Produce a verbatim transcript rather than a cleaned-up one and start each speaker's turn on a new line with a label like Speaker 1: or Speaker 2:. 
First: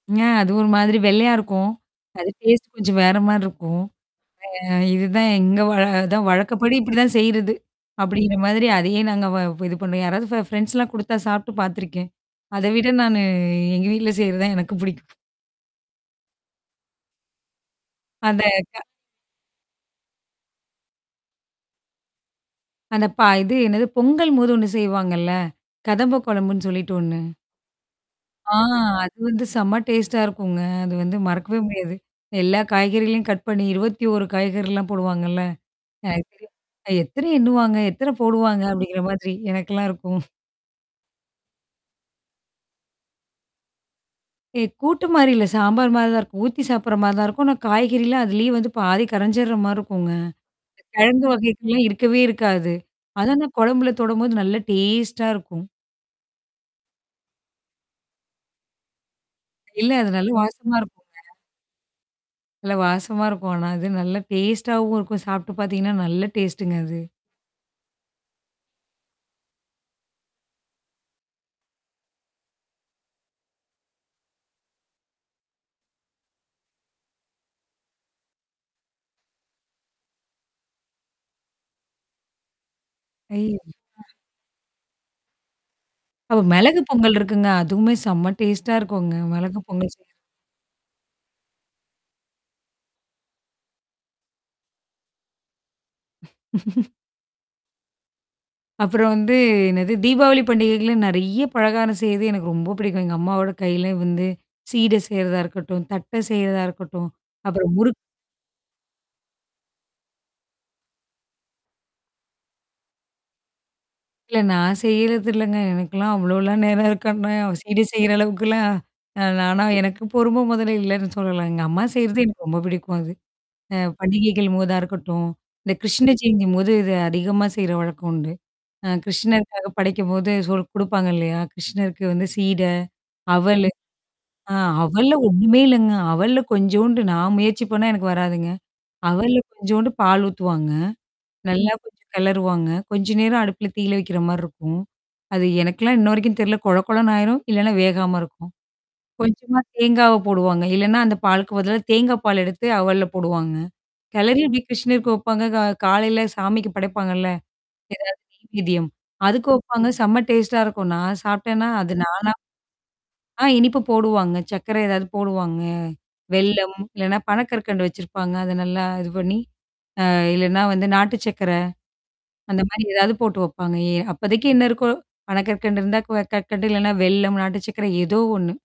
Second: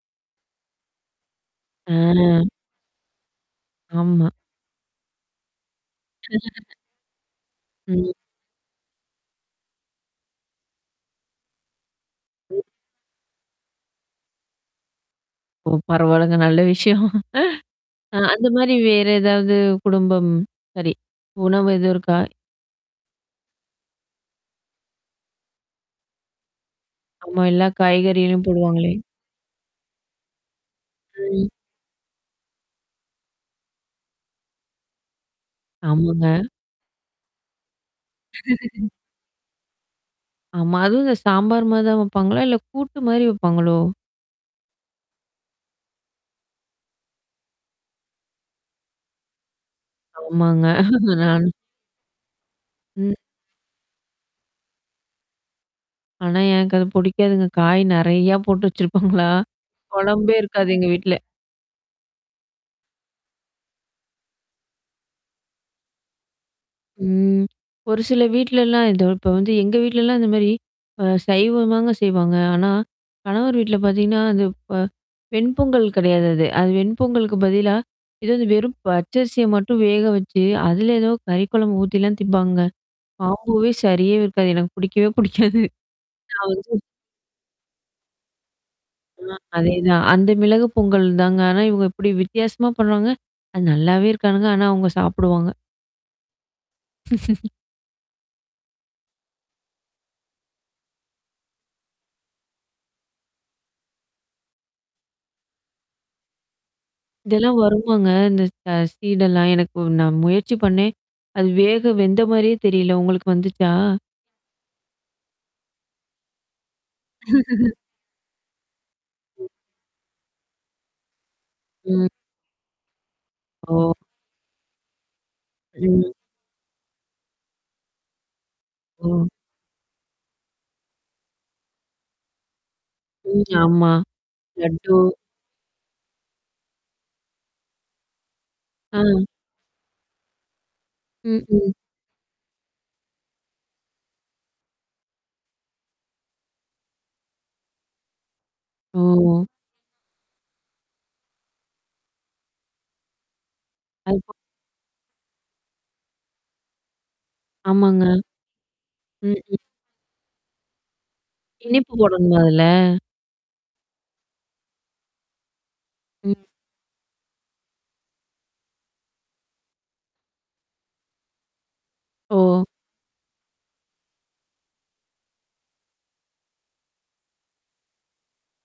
Speaker 1: ஆ அது ஒரு மாதிரி வெள்ளையா இருக்கும்.
Speaker 2: ஆ.
Speaker 1: அது டேஸ்ட் கொஞ்சம் வேறமாரி இருக்கும்.
Speaker 2: ஆமா.
Speaker 1: அ இதுதான் எங்க வழ வழக்கப்படி இப்பிடிதான் செய்யிறது.
Speaker 2: ம்.
Speaker 1: அப்பிடிங்கிற மாதிரி அதையே நாங்க வ இது பண்ணுவோம். யாராவது ஃபெ ஃப்ரெண்ட்ஸ்லாம் குடுத்தா சாப்ட்டு பாத்துருக்கேன்.
Speaker 2: ம்.
Speaker 1: அத விட நானு எங்க வீட்ல செய்யிறதான் எனக்கும் புடிக்கும்.
Speaker 2: ஓ! பரவால்லங்க. நல்ல விஷயம். அ
Speaker 1: அந்த
Speaker 2: அந்தமாரி
Speaker 1: க
Speaker 2: வேற ஏதாவது குடும்பம்? சரி. உணவு எதுவும் இருக்கா?
Speaker 1: அந்த பா இது என்னது பொங்கல்ம் போது ஒண்ணு செய்வாங்கல்ல? கதம்ப கொழம்புன்னு சொல்லிட்டு ஒண்ணு.
Speaker 2: ஆமா. எல்லா காய்கறிகளும்
Speaker 1: ஆ
Speaker 2: போடுவாங்களே!
Speaker 1: அது வந்து செம்ம டேஸ்ட்டா இருக்குங்க. அது வந்து
Speaker 2: ம்.
Speaker 1: மறக்கவே முடியாது. எல்லா காய்கறிகளையும் கட் பண்ணி, இருவத்தி ஒரு காய்கறிலாம் போடுவாங்கல்ல.
Speaker 2: ஆமாங்க.
Speaker 1: [unintelligible] அ எத்தன எண்ணுவாங்க? எத்தன போடுவாங்க அப்பிடிங்கிற மாதிரி எனக்கெல்லாம் இருக்கும்.
Speaker 2: ஆமா. அதுவும் இந்த சாம்பார் மாரிதான் வப்பாங்களா? இல்ல கூட்டுமாரி வப்பாங்களோ!
Speaker 1: ஏ கூட்டு மாரி இல்ல. சாம்பார் மாரி தான் இருக்கும். ஊத்தி சாப்புட்ற மாரி தான் இருக்கும். ஆனா காய்கறிலாம் அதலேயே வந்து பாதி கரஞ்சிர்ற மாரி இருக்குங்க.
Speaker 2: ஆமாங்க.
Speaker 1: கிழங்கு
Speaker 2: நான்
Speaker 1: வகைக்கெல்லாம் இருக்கவே இருக்காது.
Speaker 2: ம்.
Speaker 1: அதனா குழம்புல தொடும்போது நல்லா டேஸ்ட்டா இருக்கும்.
Speaker 2: ஆனா, எனக்கு அது புடிக்காதுங்க. காய் நிறையா போட்டு வச்சிருப்பாங்களா!
Speaker 1: இல்ல அது நல்ல
Speaker 2: குழம்பே இருக்காது
Speaker 1: வாசமா
Speaker 2: எங்க
Speaker 1: இருக்குங்க.
Speaker 2: வீட்ல.
Speaker 1: நல்ல வாசமா இருக்கும். ஆனா அது நல்ல டேஸ்ட்டாவும் இருக்கும். சாப்ட்டு பாத்தீங்கன்னா நல்லா டேஸ்ட்டுங்க அது.
Speaker 2: ம். ஒரு சில வீட்லலாம் இதோ இப்ப வந்து எங்க வீட்லலாம் இந்தமாரி அ சைவம்தாங்க செய்வாங்க. ஆனா, கணவர் வீட்ல பார்த்தீங்கன்னா, அந்த ப வெண்பொங்கல் கிடையாது அது. அது வெண்பொங்கலுக்கு பதிலா, எதாவது வெறும் பச்சரிசிய மட்டும் வேக வச்சு, அதில ஏதோ கறி குழம்பு ஊத்திலாம் திப்பாங்க. காம்போவே
Speaker 1: ஐய்யய்யோ! அ.
Speaker 2: சரியாவே இருக்காது. எனக்கு பிடிக்கவே புடிக்காது.
Speaker 1: அப்ப
Speaker 2: நான் வந்து
Speaker 1: மெளகு பொங்கல் இருக்குங்க. அதுவுமே செம்ம டேஸ்ட்டா இருக்குங்க.
Speaker 2: அ,
Speaker 1: மெளகு பொங்கல்
Speaker 2: அதேதான்.
Speaker 1: [unintelligible]
Speaker 2: அந்த மிளகு பொங்கல் தாங்க. ஆனா இவுங்க இப்படி வித்தியாசமா பண்ணறாங்க, அ நல்லாவே இருக்காதுங்க. ஆனா அவுங்க சாப்படுவாங்க.
Speaker 1: அப்புறம் வந்து என்னது, தீபாவளி பண்டிகைகள்லாம் நிறைய பலகாரம் செய்து எனக்கு ரொம்ப பிடிக்கும். எங்க அம்மாவோட கையில வந்து, சீட செய்யிறதா இருக்கட்டும், தட்ட செய்றதா இருக்கட்டும்.
Speaker 2: இதெல்லாம்
Speaker 1: அப்புறம் முறுக்
Speaker 2: வருமாங்க. இந்த ச சீடெல்லாம். எனக்கு நான் முயற்சி பண்ணேன். அது வேக வெந்த மாரியே தெரியல. உங்களுக்கு வந்துச்சா?
Speaker 1: இல்ல, நான் செய்யறது இல்லங்க. எனக்கெல்லாம் அவ்ளோலாம் நேரம் இருக்கனா சிட செய்யிற அளவுக்குலாம் அ
Speaker 2: ம்.
Speaker 1: நானா எனக்கு பொறும மொதல்ல இல்லன்னு சொல்லலாம். எங்க அம்மா
Speaker 2: ம்.
Speaker 1: செய்யிறது எனக்கு ரொம்ப புடிக்கும் அது. அ
Speaker 2: ஓ!
Speaker 1: பண்டிகைகள் போதா இருக்கட்டும். இந்த கிருஷ்ண
Speaker 2: ம்.
Speaker 1: ஜெயந்தின்போது இது அதிகமா செய்ற வழக்கம் உண்டு. ஆ
Speaker 2: ஓ!
Speaker 1: கிருஷ்ணருக்காக படைக்கும்போது சொல் குடுப்பாங்க இல்லயா! கிருஷ்ணருக்கு வந்து சீட,
Speaker 2: ம்.
Speaker 1: அவலு.
Speaker 2: ஆமா.
Speaker 1: ஆ
Speaker 2: லட்டு.
Speaker 1: அவல்ல ஒண்ணுமே இல்லங்க. அவல்ல கொஞ்சோன்ட்டு நான் முயற்சி பண்ணா எனக்கு வராதுங்க.
Speaker 2: ஆ.
Speaker 1: அவல்ல கொஞ்சோண்டு பால் ஊத்துவாங்க.
Speaker 2: ம், ம்.
Speaker 1: நல்லா கொஞ்சம் கெளருவாங்க. கொஞ்ச நேரம் அடுப்புல தீயில வைக்கிறமாரி இருக்கும். அது எனக்குல்லாம் இன்ன வரைக்கும் தெர்ல. கொழ கொழன்னு ஆயிரும், இல்லன்னா வேகாம இருக்கும்.
Speaker 2: ஓ!
Speaker 1: கொஞ்சமா தேங்காவ போடுவாங்க. இல்லன்னா, அந்த பாலுக்கு பதில தேங்காய் பால் எடுத்து அவல்ல போடுவாங்க.
Speaker 2: [unintelligible]
Speaker 1: கெளரி இப்பிடி கிருஷ்ணருக்கு வைப்பாங்க. க காலையில சாமிக்கு படைப்பாங்கல்ல.
Speaker 2: ஆமாங்க.
Speaker 1: எதாவது நெய் வேதியம்.
Speaker 2: ம்,
Speaker 1: அதுக்கு
Speaker 2: ம்.
Speaker 1: வைப்பாங்க. செம்ம டேஸ்ட்டா இருக்கும் நான் சாப்டேன்னா,
Speaker 2: இனிப்பு
Speaker 1: அது நானா
Speaker 2: போடணுமா அதுல?
Speaker 1: ஆ இனிப்பு போடுவாங்க. சர்க்கர ஏதாவது போடுவாங்க.
Speaker 2: ம்.
Speaker 1: வெள்ளம் இல்லன்னா பனக்கற்கண்டு வச்சிருப்பாங்க. அத நல்லா இது பண்ணி, அ இல்லன்னா வந்து நாட்டு சர்க்கர.
Speaker 2: ஓ!
Speaker 1: அந்தமாரி ஏதாவது போட்டு வைப்பாங்க. ஏ அப்போதைக்கு என்ன இருக்கோ, பனக்கற்கண்டு இருந்தா க கற்கண்டு இல்லன்னா வெல்லம் நாட்டு சக்கர ஏதோ ஒண்ணு.